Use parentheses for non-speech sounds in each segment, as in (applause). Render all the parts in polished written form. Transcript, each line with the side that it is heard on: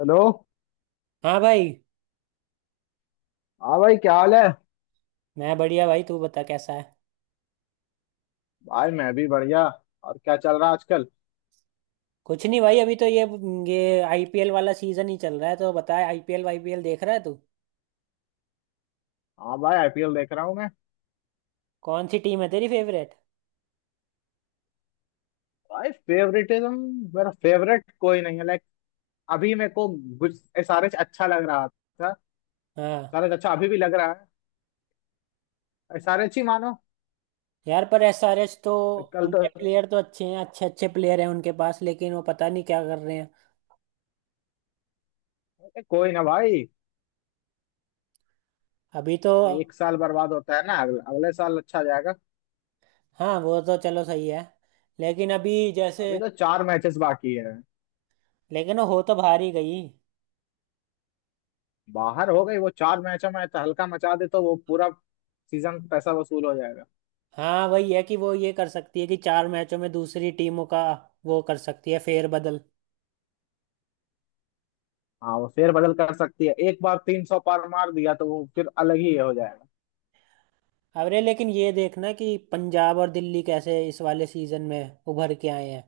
left: Hello.
right: हाँ भाई।
left: हाँ भाई क्या हाल है।
right: मैं बढ़िया भाई, तू बता कैसा है।
left: भाई मैं भी बढ़िया। और क्या चल रहा है आजकल।
right: कुछ नहीं भाई, अभी तो ये आईपीएल वाला सीजन ही चल रहा है। तो बता, आईपीएल आईपीएल देख रहा है तू?
left: हाँ भाई आईपीएल देख रहा हूँ मैं।
right: कौन सी टीम है तेरी फेवरेट?
left: भाई फेवरेटिज्म मेरा फेवरेट कोई नहीं है लाइक। अभी मेरे को एसआरएच अच्छा लग रहा था।
right: हाँ,
left: एसआरएच अच्छा अभी भी लग रहा है। एसआरएच ही मानो।
right: यार पर एसआरएच तो,
left: कल तो।
right: उनके प्लेयर तो अच्छे हैं, अच्छे अच्छे प्लेयर हैं उनके पास, लेकिन वो पता नहीं क्या कर रहे हैं।
left: कोई ना भाई।
right: अभी तो।
left: एक साल बर्बाद होता है ना, अगले, अगले साल अच्छा जाएगा।
right: हाँ वो तो चलो सही है। लेकिन अभी जैसे,
left: अभी तो चार मैचेस बाकी है।
right: लेकिन वो हो तो बाहर ही गई।
left: बाहर हो गई वो, चार मैचों में तो हल्का मचा दे तो वो पूरा सीजन पैसा वसूल हो।
right: हाँ वही है कि वो ये कर सकती है कि चार मैचों में दूसरी टीमों का वो कर सकती है फेरबदल।
left: हाँ वो फेर बदल कर सकती है, एक बार 300 पार मार दिया तो वो फिर अलग ही हो जाएगा।
right: अरे लेकिन ये देखना कि पंजाब और दिल्ली कैसे इस वाले सीजन में उभर के आए हैं।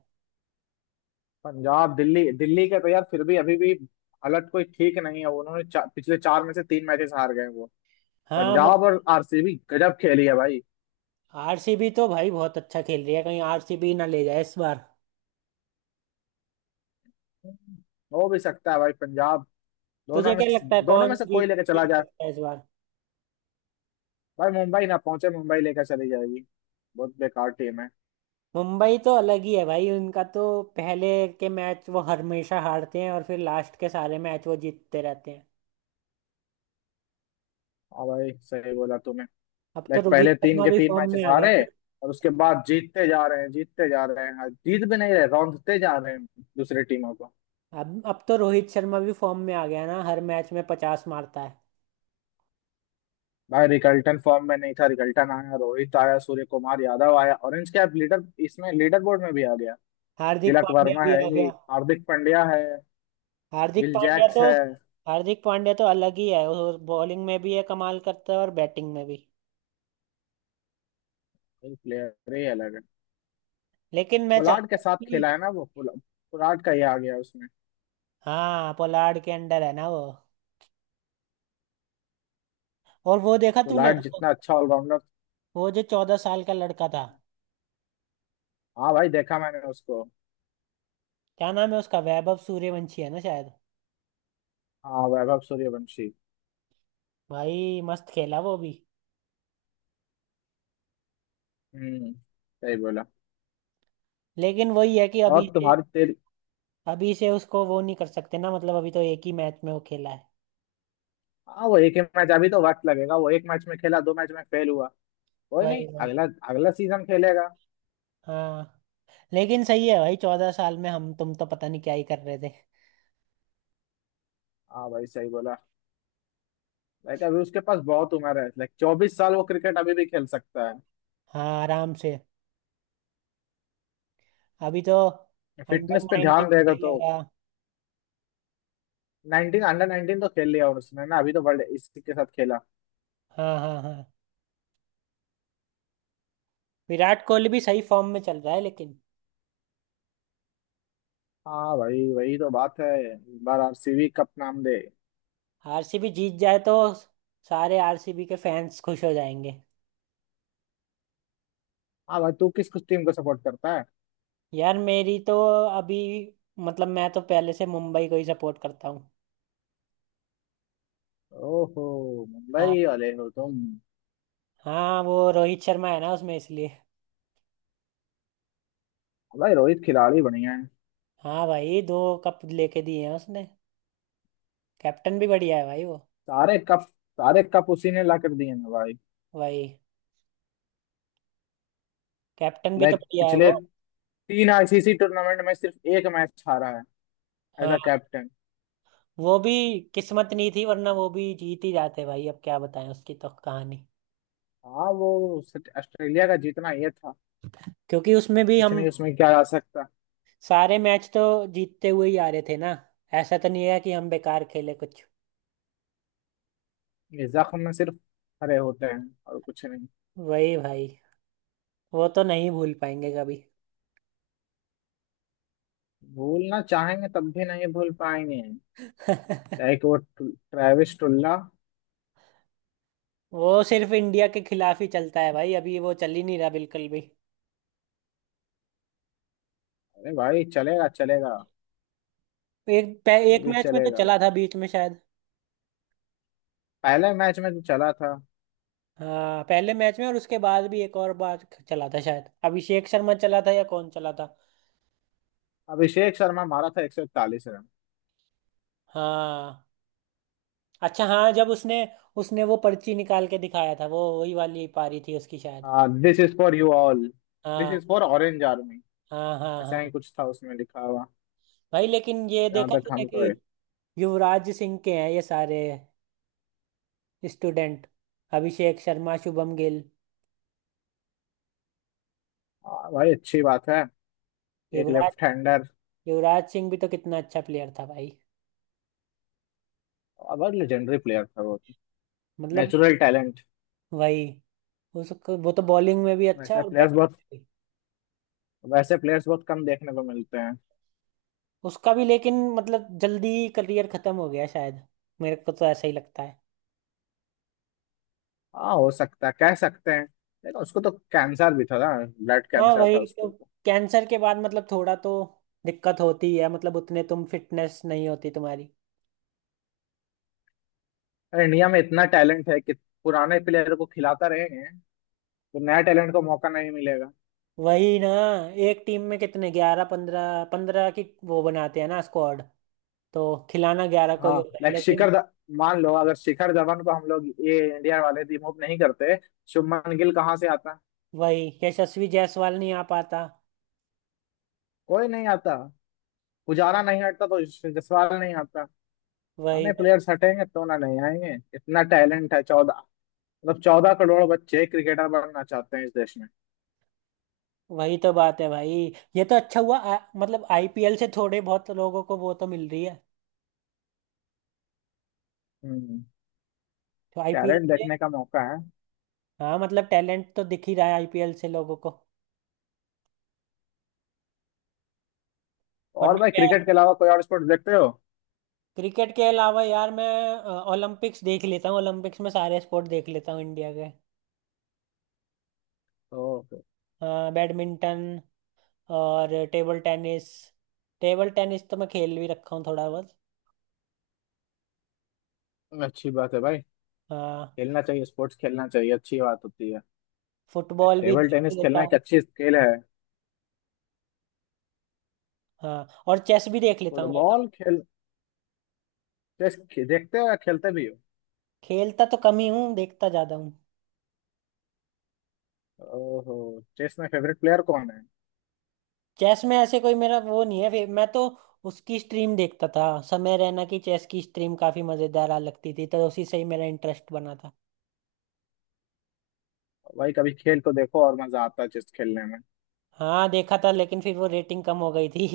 left: पंजाब दिल्ली, दिल्ली के तो यार फिर भी अभी भी हालत कोई ठीक नहीं है। उन्होंने पिछले चार में से तीन मैचेस हार गए वो।
right: हाँ
left: पंजाब
right: मतलब।
left: और आरसीबी गजब खेली है भाई।
right: आरसीबी तो भाई बहुत अच्छा खेल रही है, कहीं आरसीबी ना ले जाए इस बार।
left: हो भी सकता है भाई। पंजाब दोनों
right: तुझे
left: में
right: क्या लगता है
left: दोनों
right: कौन
left: में से कोई
right: जीत
left: लेके चला
right: जीत
left: जाए।
right: सकता है इस बार?
left: भाई मुंबई ना पहुंचे, मुंबई लेकर चली जाएगी। बहुत बेकार टीम है।
right: मुंबई तो अलग ही है भाई, उनका तो पहले के मैच वो हमेशा हारते हैं और फिर लास्ट के सारे मैच वो जीतते रहते हैं।
left: हाँ भाई सही बोला तूने।
right: अब तो
left: लाइक
right: रोहित
left: पहले तीन
right: शर्मा
left: के
right: भी
left: तीन
right: फॉर्म
left: मैचेस
right: में आ गया
left: हारे
right: है।
left: और उसके बाद जीतते जा रहे हैं, जीतते जा रहे हैं। हाँ, जीत भी नहीं रहे, रौंदते जा रहे हैं दूसरी टीमों को।
right: ना अब तो रोहित शर्मा भी फॉर्म में आ गया है ना, हर मैच में 50 मारता है।
left: भाई रिकल्टन फॉर्म में नहीं था, रिकल्टन आया, रोहित आया, सूर्य कुमार यादव आया, ऑरेंज कैप लीडर इसमें लीडर बोर्ड में भी आ गया।
right: हार्दिक
left: तिलक
right: पांड्या
left: वर्मा
right: भी
left: है
right: आ
left: ही,
right: गया।
left: हार्दिक पांड्या है,
right: हार्दिक
left: विल
right: पांड्या
left: जैक्स
right: तो
left: है।
right: हार्दिक पांड्या तो अलग ही है, वो बॉलिंग में भी है, कमाल करता है, और बैटिंग में भी।
left: ये प्लेयर ही अलग है।
right: लेकिन मैं
left: पोलार्ड के
right: चाहता
left: साथ
right: हूँ
left: खेला
right: कि,
left: है ना वो पोलार्ड का ही आ गया उसमें।
right: हाँ पोलार्ड के अंडर है ना वो। और वो देखा तूने,
left: पोलार्ड जितना अच्छा ऑलराउंडर।
right: वो जो 14 साल का लड़का था,
left: हाँ भाई देखा मैंने उसको।
right: क्या नाम है उसका, वैभव सूर्यवंशी है ना शायद?
left: हाँ वैभव सूर्यवंशी।
right: भाई मस्त खेला वो भी।
left: हम्म। सही बोला।
right: लेकिन वही है कि
left: और
right: अभी से
left: तुम्हारी तेरी।
right: अभी से उसको वो नहीं कर सकते ना, मतलब अभी तो एक ही मैच में वो खेला है।
left: हाँ वो एक ही मैच, अभी तो वक्त लगेगा, वो एक मैच में खेला, दो मैच में फेल हुआ। कोई नहीं,
right: वही वही।
left: अगला अगला सीजन खेलेगा।
right: हाँ, लेकिन सही है भाई, 14 साल में हम तुम तो पता नहीं क्या ही कर रहे थे।
left: हाँ भाई सही बोला। लाइक अभी उसके पास बहुत उम्र है, लाइक 24 साल वो क्रिकेट अभी भी खेल सकता है।
right: हाँ आराम से। अभी तो अंडर
left: फिटनेस पे
right: नाइनटीन
left: ध्यान देगा तो।
right: खेलेगा।
left: नाइनटीन अंडर नाइनटीन तो खेल लिया उसने ना, अभी तो वर्ल्ड इसी के साथ खेला।
right: हाँ हाँ हाँ। विराट कोहली भी सही फॉर्म में चल रहा है लेकिन,
left: हाँ भाई वही तो बात है। इस बार आरसीबी कप नाम दे।
right: आरसीबी जीत जाए तो सारे आरसीबी के फैंस खुश हो जाएंगे।
left: हाँ भाई तू किस किस टीम को सपोर्ट करता है।
right: यार मेरी तो, अभी मतलब मैं तो पहले से मुंबई को ही सपोर्ट करता हूँ।
left: ओहो
right: हाँ।
left: मुंबई वाले हो तुम।
right: हाँ, वो रोहित शर्मा है ना उसमें, इसलिए।
left: भाई रोहित खिलाड़ी बढ़िया है,
right: हाँ भाई, 2 कप लेके दिए हैं उसने। कैप्टन भी बढ़िया है भाई वो।
left: सारे कप, सारे कप उसी ने ला कर दिए ना भाई।
right: भाई, कैप्टन भी तो
left: लाइक
right: बढ़िया है वो।
left: पिछले तीन आईसीसी टूर्नामेंट में सिर्फ एक मैच हारा है। एज अ
right: हाँ,
left: कैप्टन।
right: वो भी किस्मत नहीं थी, वरना वो भी जीत ही जाते भाई, अब क्या बताएं उसकी तो कहानी।
left: हाँ वो सिर्फ ऑस्ट्रेलिया का जीतना ये था।
right: क्योंकि उसमें भी
left: कुछ
right: हम
left: नहीं उसमें क्या आ सकता।
right: सारे मैच तो जीतते हुए ही आ रहे थे ना। ऐसा तो नहीं है कि हम बेकार खेले कुछ।
left: ये जख्म में सिर्फ हरे होते हैं, और कुछ नहीं।
right: वही भाई, वो तो नहीं भूल पाएंगे कभी।
left: भूलना चाहेंगे तब भी नहीं भूल पाएंगे।
right: (laughs)
left: लाइक वो ट्रेविस टुल्ला।
right: वो सिर्फ इंडिया के खिलाफ ही चलता है भाई, अभी वो चल ही नहीं रहा बिल्कुल भी।
left: अरे भाई चलेगा चलेगा। वो
right: एक
left: भी
right: मैच में तो
left: चलेगा।
right: चला था बीच में शायद।
left: पहले मैच में तो चला था।
right: हाँ पहले मैच में, और उसके बाद भी एक और बार चला था शायद, अभिषेक शर्मा चला था या कौन चला था।
left: अभिषेक शर्मा मारा था 141 रन।
right: हाँ अच्छा, हाँ जब उसने उसने वो पर्ची निकाल के दिखाया था, वो वही वाली पारी थी उसकी शायद।
left: हाँ this is for you all. This
right: हाँ
left: इज फॉर ऑरेंज आर्मी।
right: हाँ हाँ।
left: ऐसा
right: हाँ
left: ही कुछ था उसमें लिखा हुआ।
right: भाई, लेकिन ये
left: जहाँ
right: देखा
left: तक
right: तूने
left: हमको
right: कि
left: है।
right: युवराज सिंह के हैं ये सारे स्टूडेंट, अभिषेक शर्मा, शुभम गिल।
left: हाँ भाई अच्छी बात है। एक
right: युवराज
left: लेफ्ट हैंडर।
right: युवराज सिंह भी तो कितना अच्छा प्लेयर था भाई,
left: बहुत लेजेंडरी प्लेयर था वो।
right: मतलब।
left: Natural talent.
right: वही, उसको वो तो बॉलिंग में भी अच्छा
left: वैसे
right: और
left: प्लेयर्स
right: बैटिंग
left: बहुत
right: में भी।
left: वैसे प्लेयर्स बहुत कम देखने को मिलते हैं।
right: उसका भी लेकिन, मतलब जल्दी करियर खत्म हो गया शायद, मेरे को तो ऐसा ही लगता है।
left: हाँ हो सकता है, कह सकते हैं, लेकिन उसको तो कैंसर भी था ना। ब्लड
right: हाँ
left: कैंसर था
right: वही तो,
left: उसको तो।
right: कैंसर के बाद मतलब थोड़ा तो दिक्कत होती है, मतलब उतने तुम फिटनेस नहीं होती तुम्हारी।
left: अरे इंडिया में इतना टैलेंट है कि पुराने प्लेयर को खिलाता रहेंगे तो नया टैलेंट को मौका नहीं मिलेगा।
right: वही ना, एक टीम में कितने, 11, 15 15 की वो बनाते हैं ना स्क्वाड, तो खिलाना 11 को ही
left: हाँ
right: होता है
left: लाइक
right: लेकिन,
left: मान लो, अगर शिखर धवन को हम लोग ये इंडिया वाले रिमूव नहीं करते, शुभमन गिल कहाँ से आता।
right: वही यशस्वी जायसवाल नहीं आ पाता।
left: कोई नहीं आता। पुजारा नहीं हटता तो जसवाल नहीं आता।
right: वही
left: आने
right: वही,
left: प्लेयर्स हटेंगे तो ना नहीं आएंगे, इतना टैलेंट है। 14, मतलब 14 करोड़ बच्चे क्रिकेटर बनना चाहते हैं इस देश में।
right: वही तो बात है भाई। ये तो अच्छा हुआ मतलब आईपीएल से थोड़े बहुत लोगों को वो तो मिल रही है।
left: हम्म।
right: तो आईपीएल
left: टैलेंट
right: से,
left: देखने का मौका है।
right: हाँ मतलब टैलेंट तो दिख ही रहा है आईपीएल से लोगों को,
left: और
right: वरना
left: भाई
right: क्या।
left: क्रिकेट के अलावा कोई और स्पोर्ट्स देखते हो।
right: क्रिकेट के अलावा यार मैं ओलंपिक्स देख लेता हूँ, ओलंपिक्स में सारे स्पोर्ट देख लेता हूँ इंडिया के।
left: तो।
right: हाँ, बैडमिंटन और टेबल टेनिस। टेबल टेनिस तो मैं खेल भी रखा हूँ थोड़ा बहुत।
left: अच्छी बात है भाई।
right: हाँ।
left: खेलना चाहिए, स्पोर्ट्स खेलना चाहिए, अच्छी बात होती है।
right: फुटबॉल भी
left: टेबल टेनिस
right: देख लेता
left: खेलना एक
right: हूँ।
left: अच्छी स्किल है।
right: हाँ और चेस भी देख लेता हूँ भाई।
left: फुटबॉल खेल। देखते हो या खेलते भी हो।
right: खेलता तो कम ही हूँ, देखता ज्यादा हूँ।
left: ओहो। चेस में फेवरेट प्लेयर कौन है।
right: चेस में ऐसे कोई मेरा वो नहीं है, मैं तो उसकी स्ट्रीम देखता था, समय रैना की चेस की स्ट्रीम काफी मजेदार आ लगती थी, तो उसी से ही मेरा इंटरेस्ट बना था।
left: भाई कभी खेल तो देखो, और मजा आता है चेस खेलने में।
right: हाँ देखा था, लेकिन फिर वो रेटिंग कम हो गई थी।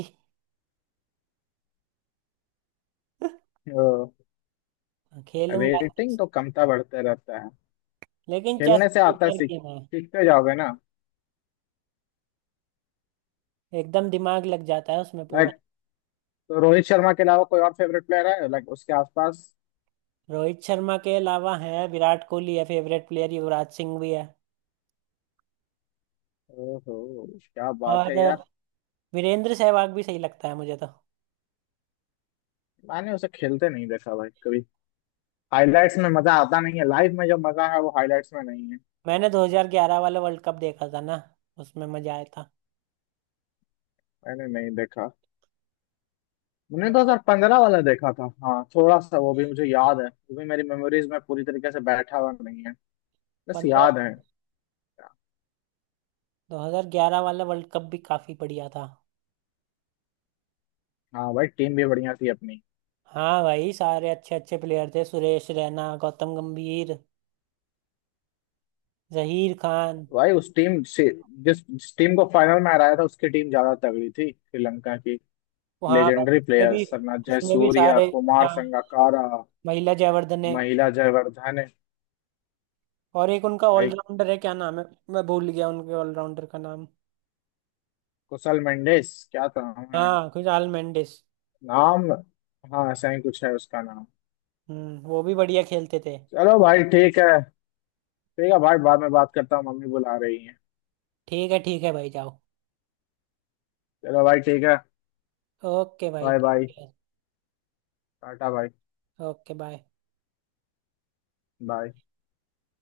left: ओ,
right: (laughs) खेलूंगा।
left: रेटिंग तो कमता बढ़ते रहता है।
right: लेकिन चेस
left: खेलने से आता है
right: मजेदार
left: सीख,
right: गेम है,
left: सीखते जाओगे ना।
right: एकदम दिमाग लग जाता है उसमें पूरा।
left: लाइक। तो रोहित शर्मा के अलावा कोई और फेवरेट प्लेयर है लाइक उसके आसपास।
right: रोहित शर्मा के अलावा है विराट कोहली है फेवरेट प्लेयर, युवराज सिंह भी है।
left: ओहो। क्या बात
right: और
left: है यार।
right: वीरेंद्र सहवाग भी सही लगता है मुझे तो।
left: मैंने उसे खेलते नहीं देखा भाई कभी। हाइलाइट्स में मजा आता नहीं है, लाइव में जो मजा है वो हाइलाइट्स में नहीं है।
right: मैंने 2011 वाला वर्ल्ड कप देखा था ना, उसमें मजा आया था।
left: मैंने नहीं देखा। मैंने
right: बढ़िया।
left: 2015 वाला देखा था। हाँ थोड़ा सा वो भी मुझे याद है, वो भी मेरी मेमोरीज में पूरी तरीके से बैठा हुआ नहीं है, बस
right: पंद्रह
left: याद है।
right: 2011 वाला वर्ल्ड कप भी काफी बढ़िया था।
left: हाँ भाई टीम भी बढ़िया थी अपनी।
right: हाँ भाई सारे अच्छे अच्छे प्लेयर थे, सुरेश रैना, गौतम गंभीर, जहीर खान।
left: भाई उस टीम से, जिस जिस टीम को फाइनल में हराया था, उसकी टीम ज्यादा तगड़ी थी श्रीलंका की।
right: हाँ भाई
left: लेजेंडरी प्लेयर सरना
right: इसमें भी
left: जयसूर्या,
right: सारे,
left: कुमार
right: हाँ,
left: संगकारा,
right: महिला जयवर्धने।
left: महिला जयवर्धने।
right: और एक उनका
left: भाई
right: ऑलराउंडर है, क्या नाम है, मैं भूल गया उनके ऑलराउंडर का नाम।
left: कुशल मेंडिस क्या था, है
right: हाँ कुछ आल मेंडिस।
left: नाम। हाँ ऐसा ही कुछ है उसका नाम।
right: हम्म। वो भी बढ़िया खेलते थे।
left: चलो भाई ठीक है। ठीक है भाई, बाद में बात करता हूँ, मम्मी बुला रही है।
right: ठीक है, ठीक है भाई जाओ।
left: चलो भाई ठीक है।
right: ओके भाई
left: बाय बाय।
right: ठीक है।
left: टाटा भाई।
right: Okay bye.
left: बाय।